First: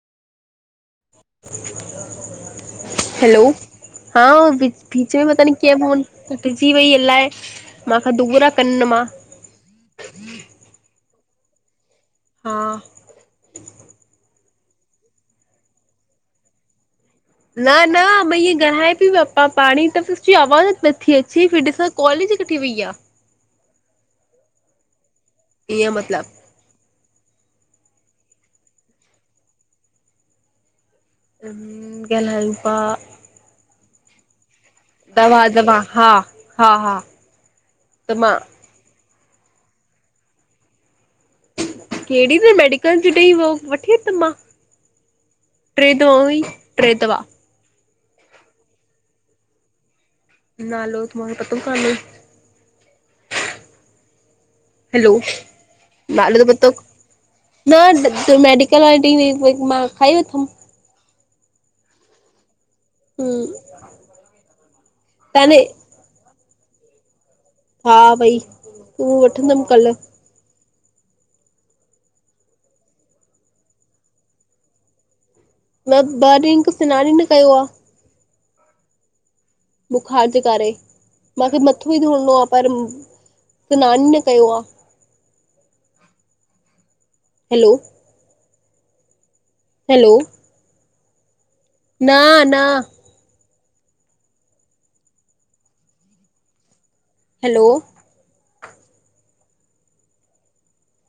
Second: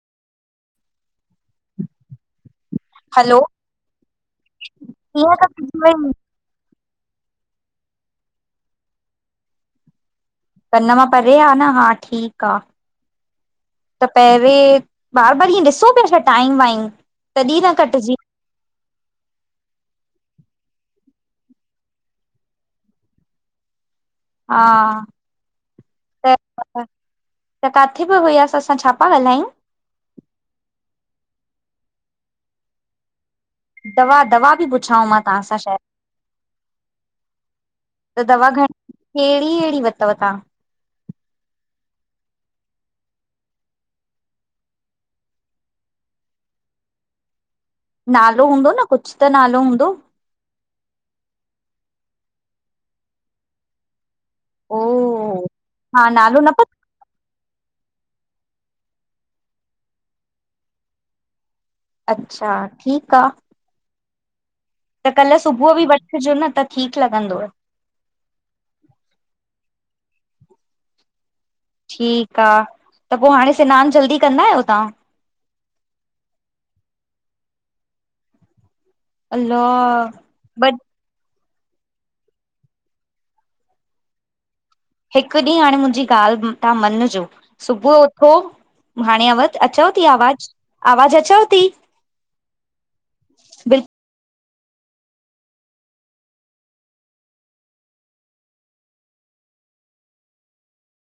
[inaudible] हलो hello, हां बीच बीचे में पता त नही कीअं पइजी फोन वई कटिजी, वई अलाए मांखां दुगरा कनि मां कन मां परे आ न हा ठीक आ। हा त प रे बार बार इअं ॾिसो पिया छा टाइम वाईम? न न मां इअं घणे पई [unintelligible] मां पाणी त पीती आवाज़ नथी अचे, फिर ॾिसां कॉल ई कटजी वई आ। हा। ईअं मतिलब त काथे पे वया असां छा पया ॻाल्हायूं? ॻाल्हियू पया [unintelligible] दवा दवा बि पुछां मां दवा तव्हां सां दवा शायदि, हा हा हा त दवा घणी? कहिड़ी कहिड़ी वरतव तां? कहिड़ी बी मेडिकल, जी ॾेई वियो वठी वेंदम मां। टे ड्रोविंग टे दवा। नालो हूंदो न, कुछ त नालो हूंदो? नालो त मुखे पतो काने। ओ हैलो, नालो पतो न त मेडिकल वारी ॾई वई मां खाई वरतुम। अच्छा, ठीकु आ हूं त कल्ह सुबुह बि वठिजो न त ठीकु लॻंदव। हा भई, हू वठंदमि कल्ह। ठीकु आ, त पोइ हाणे स्नानु जल्दी कंदा आहियो तव्हां? न ॿ ॾीहीं का स्नान ई न कयो आ। अल्लाह बुखार जे करे माखे मथो ई धोइणो, आ पर स्नानु ई न कयो आ। हिकु ॾींहुं हाणे मुंहिंजी ॻाल्हि तां मञजो हैलो सुबुह उथो हाणे अव अचव थी हैलो आवाज़ु, आवाज़ु अचव ती? न न। हैलो